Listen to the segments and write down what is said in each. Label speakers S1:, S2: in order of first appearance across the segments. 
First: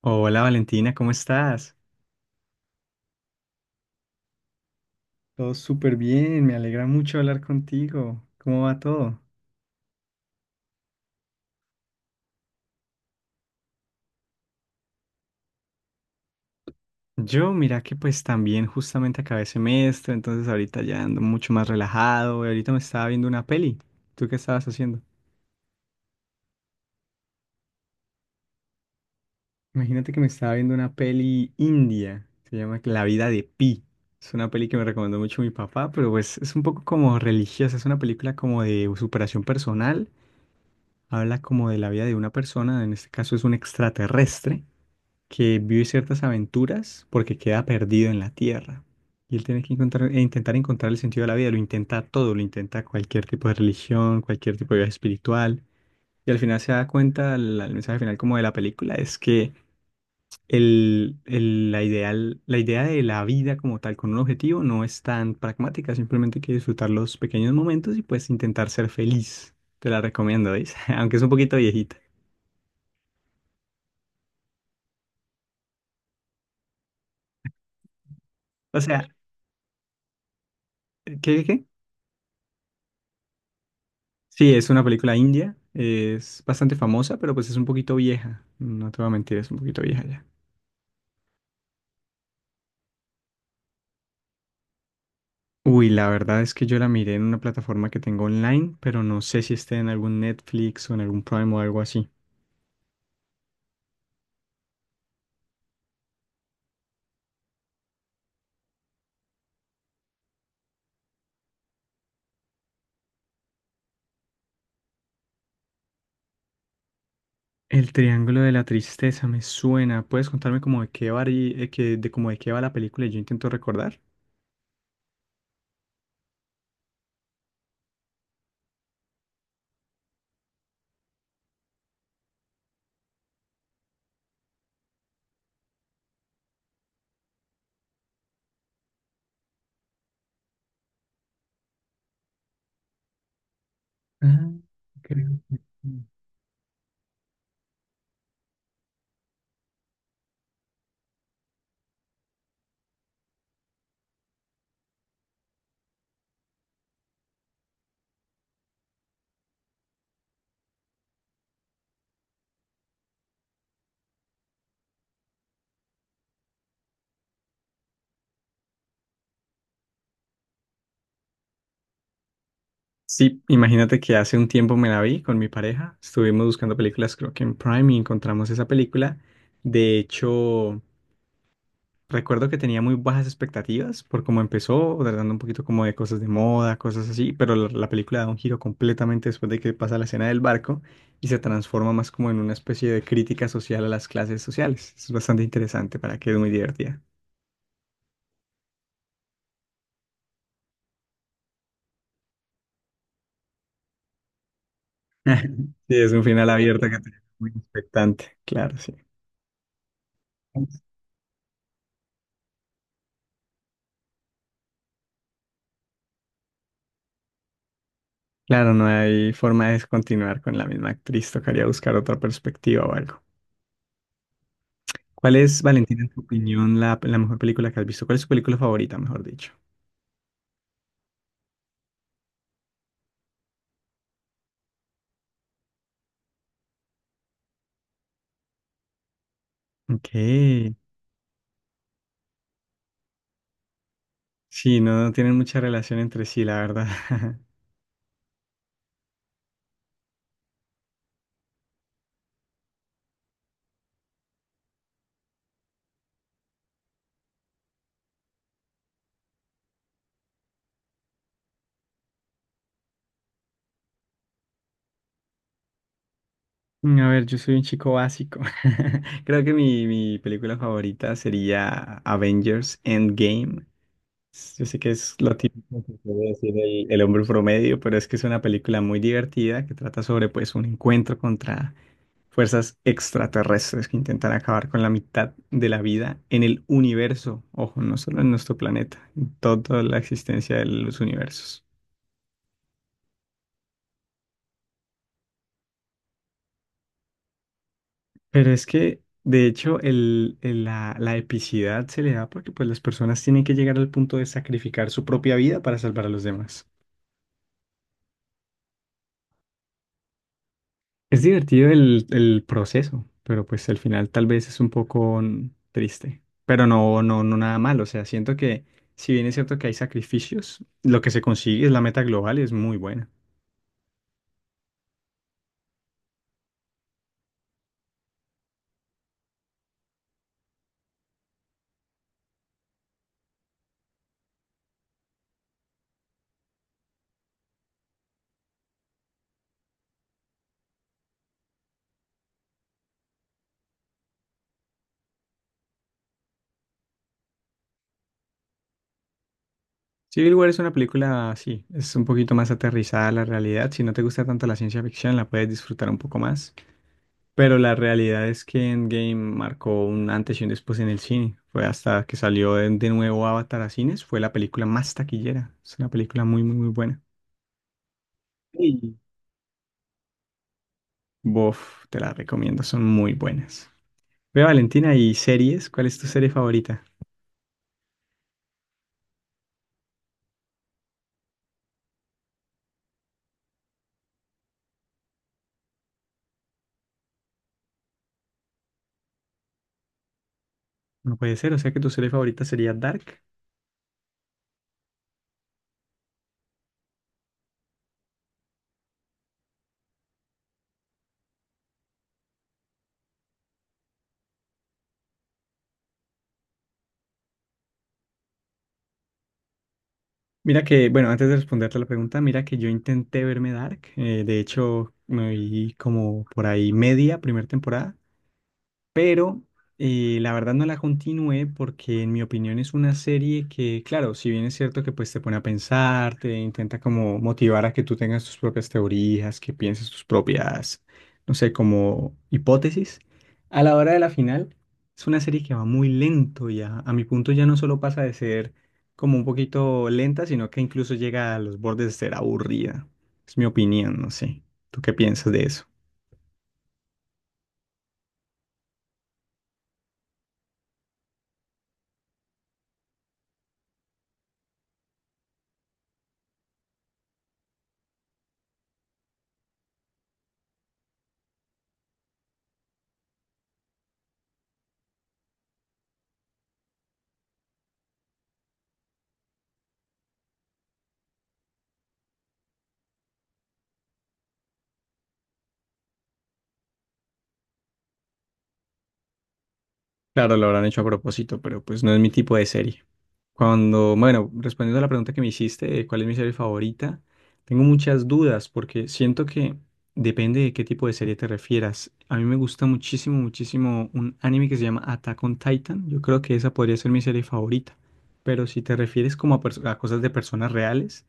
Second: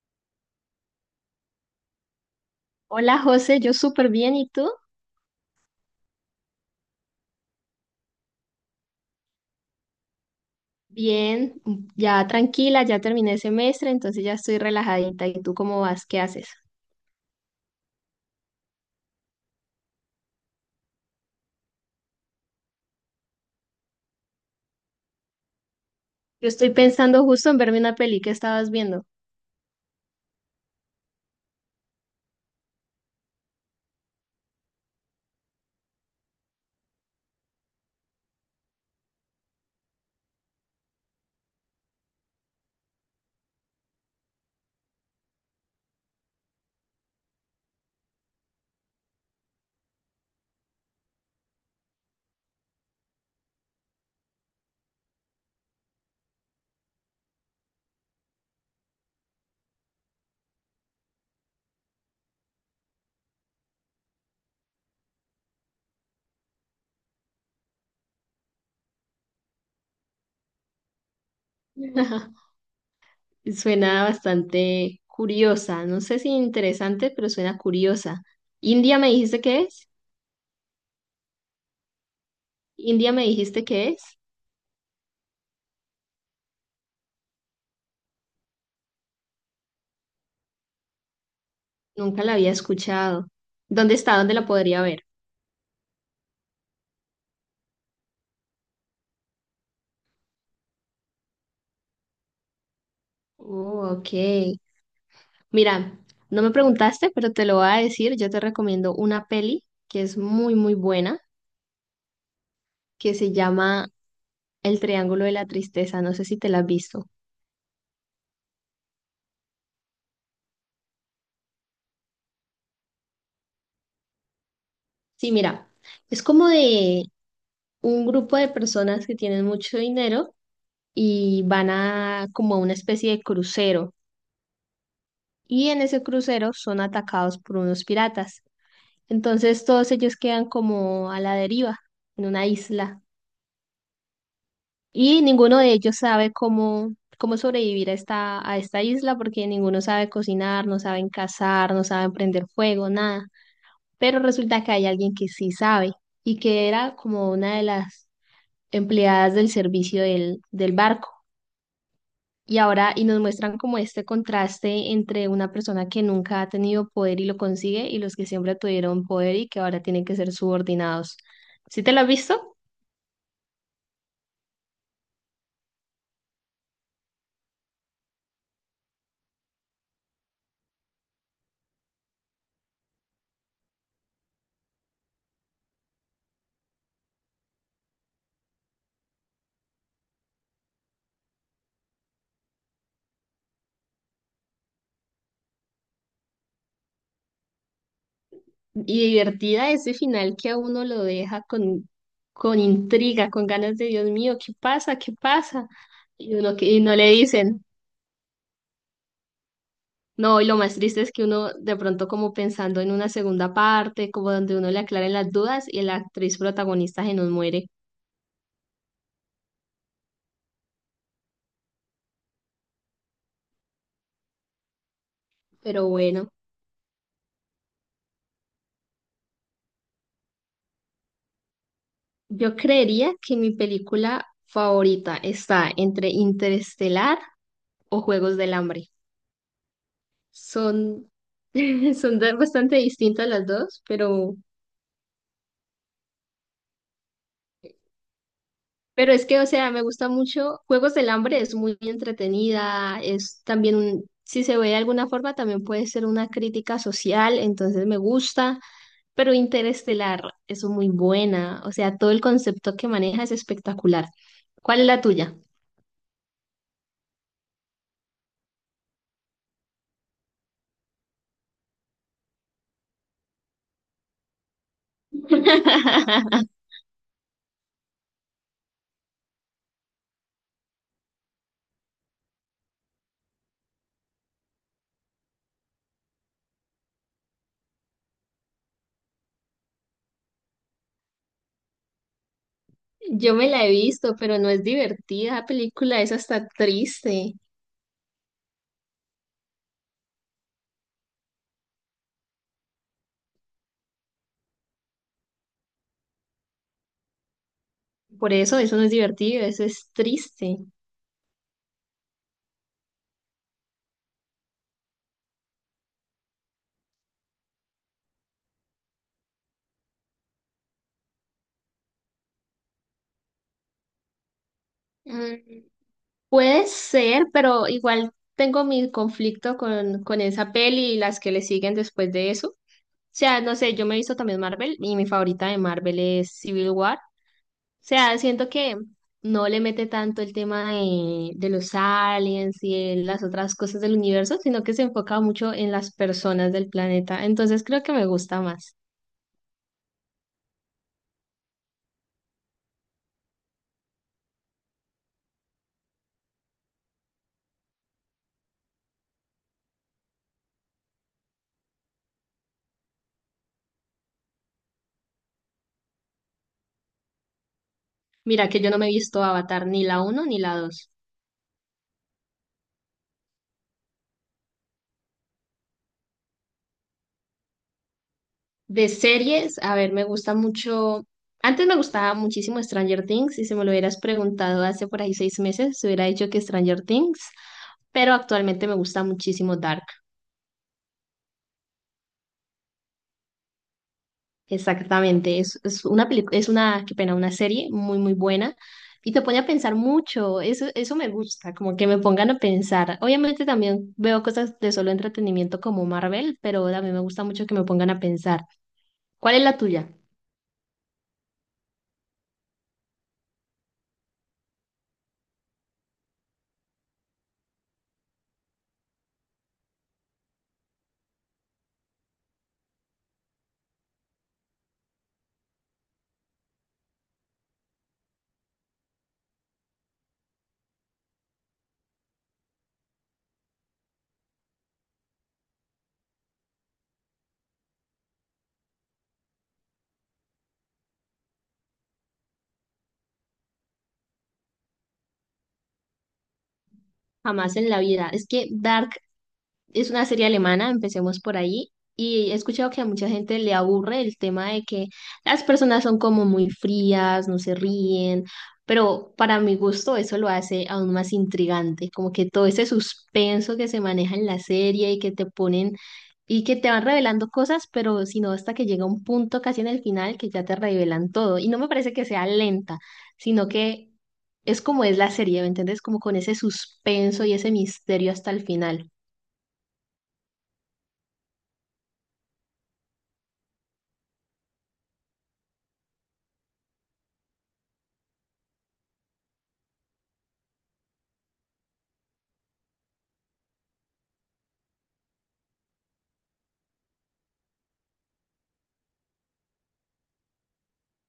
S1: Hola Valentina, ¿cómo estás?
S2: Hola José, yo súper bien, ¿y tú?
S1: Todo súper bien, me alegra mucho hablar contigo. ¿Cómo va todo?
S2: Bien, ya tranquila, ya terminé el semestre, entonces ya estoy relajadita. ¿Y tú cómo vas? ¿Qué haces?
S1: Yo, mira que pues también justamente acabé semestre, entonces ahorita ya ando mucho más relajado y ahorita me estaba viendo una peli. ¿Tú qué estabas haciendo?
S2: Yo estoy pensando justo en verme una peli que estabas viendo.
S1: Imagínate que me estaba viendo una peli india, se llama La Vida de Pi. Es una peli que me recomendó mucho mi papá, pero pues es un poco como religiosa, es una película como de superación personal, habla como de la vida de una persona, en este caso es un extraterrestre que vive ciertas aventuras porque queda perdido en la tierra. Y él tiene que encontrar, e intentar encontrar el sentido de la vida. Lo intenta todo, lo intenta cualquier tipo de religión, cualquier tipo de vida espiritual. Y al final se da cuenta, el mensaje final como de la película es que la ideal, la idea de la vida como tal con un objetivo no es tan pragmática. Simplemente hay que disfrutar los pequeños momentos y pues intentar ser feliz. Te la recomiendo, ¿veis? Aunque es un poquito viejita.
S2: Suena bastante curiosa, no sé si interesante, pero suena curiosa.
S1: O
S2: ¿India
S1: sea,
S2: me dijiste que es?
S1: ¿qué?
S2: ¿India me dijiste que es?
S1: Sí, es una película india, es bastante famosa, pero pues es un poquito vieja, no te voy a mentir, es un poquito vieja ya.
S2: Nunca la había escuchado. ¿Dónde está? ¿Dónde la podría ver?
S1: Uy, la verdad es que yo la miré en una plataforma que tengo online, pero no sé si esté en algún Netflix o en algún Prime o algo así.
S2: Oh, ok. Mira, no me preguntaste, pero te lo voy a decir. Yo te recomiendo una peli que es muy, muy buena, que se llama El Triángulo de la Tristeza. No sé si te la has visto.
S1: El Triángulo de la Tristeza me suena. ¿Puedes contarme como de qué va, de como de qué va la película y yo intento recordar?
S2: Sí, mira, es como de un grupo de personas que tienen mucho dinero y van a como a una especie de crucero. Y en ese crucero son atacados por unos piratas. Entonces todos ellos quedan como a la deriva, en una isla.
S1: Ah,
S2: Y
S1: creo que
S2: ninguno de ellos
S1: sí.
S2: sabe cómo sobrevivir a esta isla porque ninguno sabe cocinar, no saben cazar, no saben prender fuego, nada. Pero resulta que hay alguien que sí sabe y que era como una de las empleadas del servicio del barco. Y ahora, y nos muestran como este contraste entre una persona que nunca ha tenido poder y lo consigue y los que siempre tuvieron poder y que ahora tienen que ser subordinados. ¿Sí te lo has visto?
S1: Sí, imagínate que hace un tiempo me la vi con mi pareja. Estuvimos buscando películas, creo que en Prime, y encontramos esa película. De hecho, recuerdo que tenía muy bajas expectativas por cómo empezó, tratando un poquito como de cosas de moda, cosas así, pero la película da un giro completamente después de que pasa la escena del barco y se transforma más como en una especie de crítica social a las clases sociales. Es bastante interesante, para que es muy divertida.
S2: Y divertida ese final que a uno lo deja con intriga, con ganas de Dios mío, ¿qué pasa? ¿Qué pasa?
S1: Sí, es un
S2: Y
S1: final
S2: uno que, y
S1: abierto
S2: no
S1: que te
S2: le
S1: deja muy
S2: dicen.
S1: expectante, claro, sí.
S2: No, y lo más triste es que uno de pronto como pensando en una segunda parte, como donde uno le aclara las dudas y la actriz protagonista se nos muere.
S1: Claro, no hay forma de continuar con la misma actriz, tocaría buscar otra perspectiva o algo. ¿Cuál es,
S2: Pero
S1: Valentina, en tu
S2: bueno,
S1: opinión, la mejor película que has visto? ¿Cuál es tu película favorita, mejor dicho?
S2: yo creería que mi película favorita está entre Interestelar o Juegos del Hambre.
S1: Ok.
S2: Son, bastante distintas las dos, pero
S1: Sí, no, no tienen mucha relación entre sí, la verdad.
S2: Pero es que, o sea, me gusta mucho. Juegos del Hambre es muy entretenida, si se ve de alguna forma, también puede ser una crítica social, entonces me gusta. Pero Interestelar es muy buena, o sea, todo el concepto que maneja es espectacular. ¿Cuál es la tuya?
S1: A ver, yo soy un chico básico. Creo que mi película favorita sería Avengers Endgame. Yo sé que es lo típico que puede decir el hombre promedio, pero es que es una película muy divertida que trata sobre pues un encuentro contra fuerzas extraterrestres que intentan acabar con la mitad de la vida en el universo. Ojo, no solo en nuestro planeta, en toda la existencia de los universos.
S2: Yo me la he visto, pero no es divertida. La película es hasta triste.
S1: Pero es que, de hecho, la epicidad se le da porque pues, las personas tienen que llegar al punto de sacrificar su propia vida para salvar a los demás.
S2: Por eso, eso no es divertido, eso es triste.
S1: Es divertido el proceso, pero pues al final tal vez es un poco triste. Pero no, no, no nada malo. O sea, siento que si bien es cierto que hay sacrificios, lo que se consigue es la meta global y es muy buena.
S2: Mm. Puede ser, pero igual tengo mi conflicto con esa peli y las que le siguen después de eso. O sea, no sé, yo me he visto también Marvel y mi favorita de Marvel es Civil War. O sea, siento que no le mete tanto el tema de los aliens y de las otras cosas del universo, sino que se enfoca mucho en las personas del planeta. Entonces creo que me gusta más.
S1: Civil War es una película sí es un poquito más aterrizada a la realidad. Si no te gusta tanto la ciencia ficción, la puedes disfrutar un poco más. Pero la realidad es que Endgame marcó un antes y un después en el cine. Fue hasta que salió de nuevo Avatar a cines, fue la película más taquillera. Es una película muy, muy, muy buena.
S2: Mira que yo no me he
S1: Sí.
S2: visto Avatar ni la uno ni la 2.
S1: Bof, te la recomiendo, son muy buenas. Ve, Valentina, ¿y series? ¿Cuál es tu serie favorita?
S2: De series, a ver, me gusta mucho. Antes me gustaba muchísimo Stranger Things, y si me lo hubieras preguntado hace por ahí 6 meses, se hubiera dicho que Stranger Things, pero actualmente me gusta muchísimo Dark.
S1: No puede ser, o sea que tu serie favorita sería Dark.
S2: Exactamente, es una película, es una, qué pena, una serie muy, muy buena y te pone a pensar mucho. Eso me gusta, como que me pongan a pensar. Obviamente también veo cosas de solo entretenimiento como Marvel, pero también me gusta mucho que me pongan a pensar. ¿Cuál es la tuya?
S1: Mira que, bueno, antes de responderte la pregunta, mira que yo intenté verme Dark. De hecho, me vi como por ahí media primera temporada, pero la verdad no la continué porque en mi opinión es una serie que, claro, si bien es cierto que pues te pone a pensar, te intenta como motivar a que tú tengas tus propias teorías, que pienses tus propias, no sé, como hipótesis, a la hora de la final es una serie que va muy lento ya, a mi punto ya no solo pasa de ser como un poquito lenta, sino que incluso llega a los bordes de ser aburrida. Es mi opinión, no sé. ¿Tú qué piensas de eso?
S2: Jamás en la vida. Es que Dark es una serie alemana, empecemos por ahí. Y he escuchado que a mucha gente le aburre el tema de que las personas son como muy frías, no se ríen, pero para mi gusto eso lo hace aún más intrigante, como que todo ese suspenso que se maneja en la serie y que te ponen y que te van revelando cosas, pero sino hasta que llega un punto casi en el final que ya te revelan todo. Y no me parece que sea lenta, sino que es como es la serie, ¿me entiendes? Como con ese suspenso y ese misterio hasta el final.
S1: Claro, lo habrán hecho a propósito, pero pues no es mi tipo de serie. Cuando, bueno, respondiendo a la pregunta que me hiciste de cuál es mi serie favorita, tengo muchas dudas porque siento que depende de qué tipo de serie te refieras. A mí me gusta muchísimo, muchísimo un anime que se llama Attack on Titan. Yo creo que esa podría ser mi serie favorita. Pero si te refieres como a, a cosas de personas reales,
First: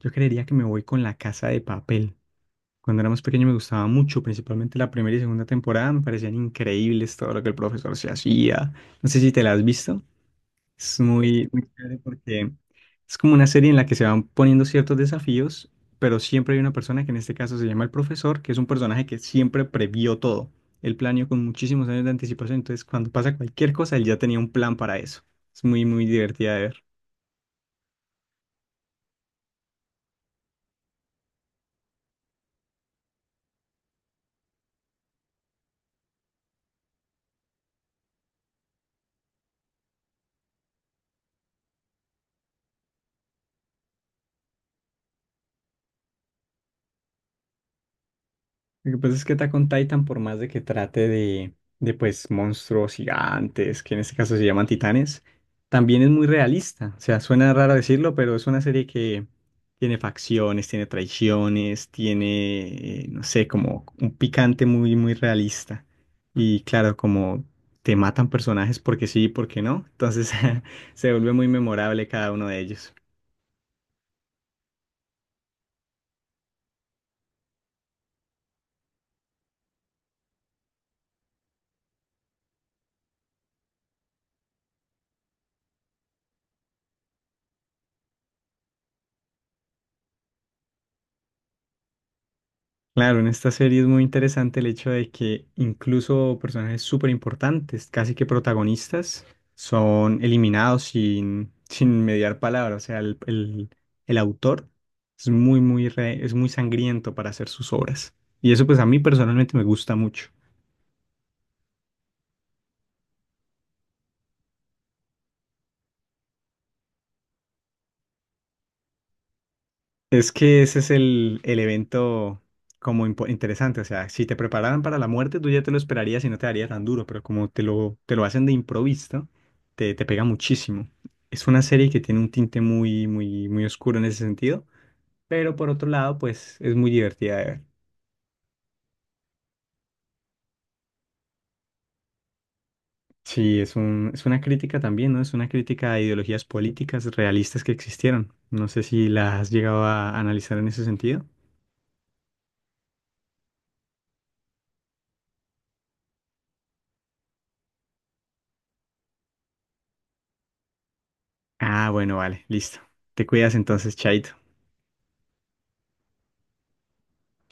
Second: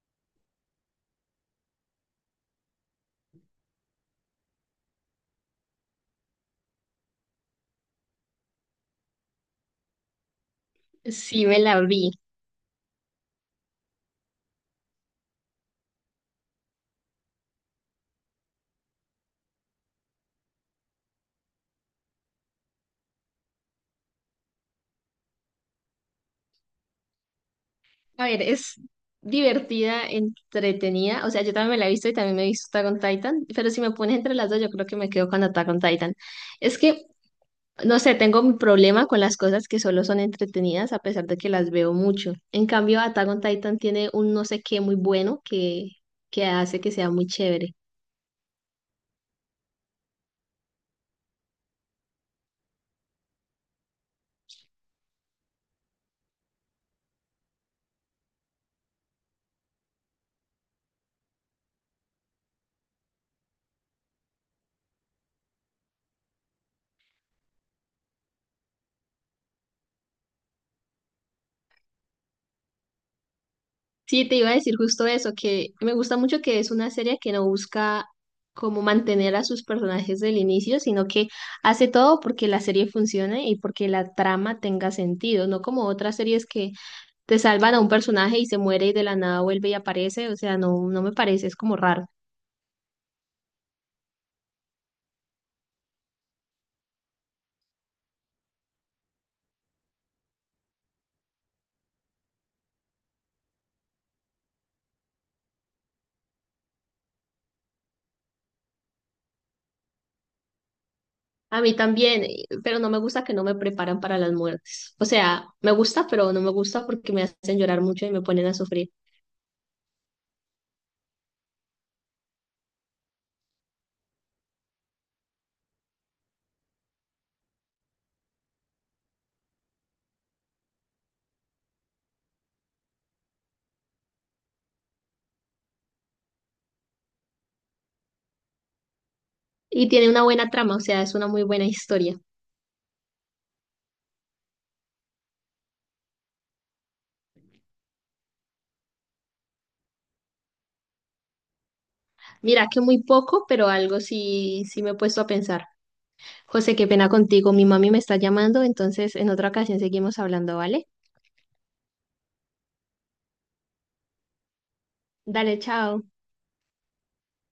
S1: yo creería que me voy con La Casa de Papel. Cuando era más pequeño me gustaba mucho, principalmente la primera y segunda temporada, me parecían increíbles todo lo que el profesor se hacía. No sé si te la has visto. Es
S2: Sí,
S1: muy,
S2: me
S1: muy
S2: la
S1: chévere
S2: vi.
S1: porque es como una serie en la que se van poniendo ciertos desafíos, pero siempre hay una persona que en este caso se llama el profesor, que es un personaje que siempre previó todo. Él planeó con muchísimos años de anticipación, entonces cuando pasa cualquier cosa, él ya tenía un plan para eso. Es muy, muy divertida de ver.
S2: A ver, es divertida, entretenida. O sea, yo también me la he visto y también me he visto Attack on Titan. Pero si me pones entre las dos, yo creo que me quedo con Attack on Titan. Es que, no sé, tengo mi problema con las cosas que solo son entretenidas a pesar de que las veo mucho. En cambio, Attack on Titan tiene un no sé qué muy bueno que hace que sea muy chévere.
S1: Lo que pasa es que Attack on Titan, por más de que trate de pues monstruos gigantes, que en este caso se llaman titanes, también es muy realista. O sea, suena raro decirlo, pero es una serie que tiene facciones, tiene traiciones, tiene, no sé, como un picante muy, muy realista. Y claro, como te matan personajes porque sí y porque no, entonces se vuelve muy memorable cada uno de ellos.
S2: Sí, te iba a decir justo eso, que me gusta mucho que es una serie que no busca como mantener a sus personajes del inicio, sino que hace todo porque la serie funcione y porque la trama tenga sentido, no como otras series que te salvan a un personaje y se muere y de la nada vuelve y aparece, o sea, no, no me parece, es como raro.
S1: Claro, en esta serie es muy interesante el hecho de que incluso personajes súper importantes, casi que protagonistas, son eliminados sin mediar palabra. O sea, el autor es muy, muy, es muy sangriento para hacer sus obras. Y eso pues a mí personalmente me gusta mucho.
S2: A mí también, pero no me gusta que no me preparan para las muertes. O sea, me gusta, pero no me gusta porque me hacen llorar mucho y me ponen a sufrir.
S1: Es que ese es el evento como interesante. O sea, si te prepararan para la muerte, tú ya te lo esperarías y no te daría tan duro, pero como te lo hacen de improviso, te pega muchísimo. Es una serie que tiene un tinte muy, muy, muy oscuro en ese sentido, pero por otro lado, pues es muy divertida de ver.
S2: Y tiene una buena trama, o sea, es una muy buena historia.
S1: Sí, es un, es una crítica también, ¿no? Es una crítica a ideologías políticas realistas que existieron. No sé si las has llegado a analizar en ese sentido.
S2: Mira que muy poco, pero algo sí, sí me he puesto a pensar. José, qué pena contigo, mi mami me está llamando, entonces en otra ocasión seguimos hablando, ¿vale?
S1: Ah, bueno, vale, listo. Te cuidas entonces, chaito.
S2: Dale, chao.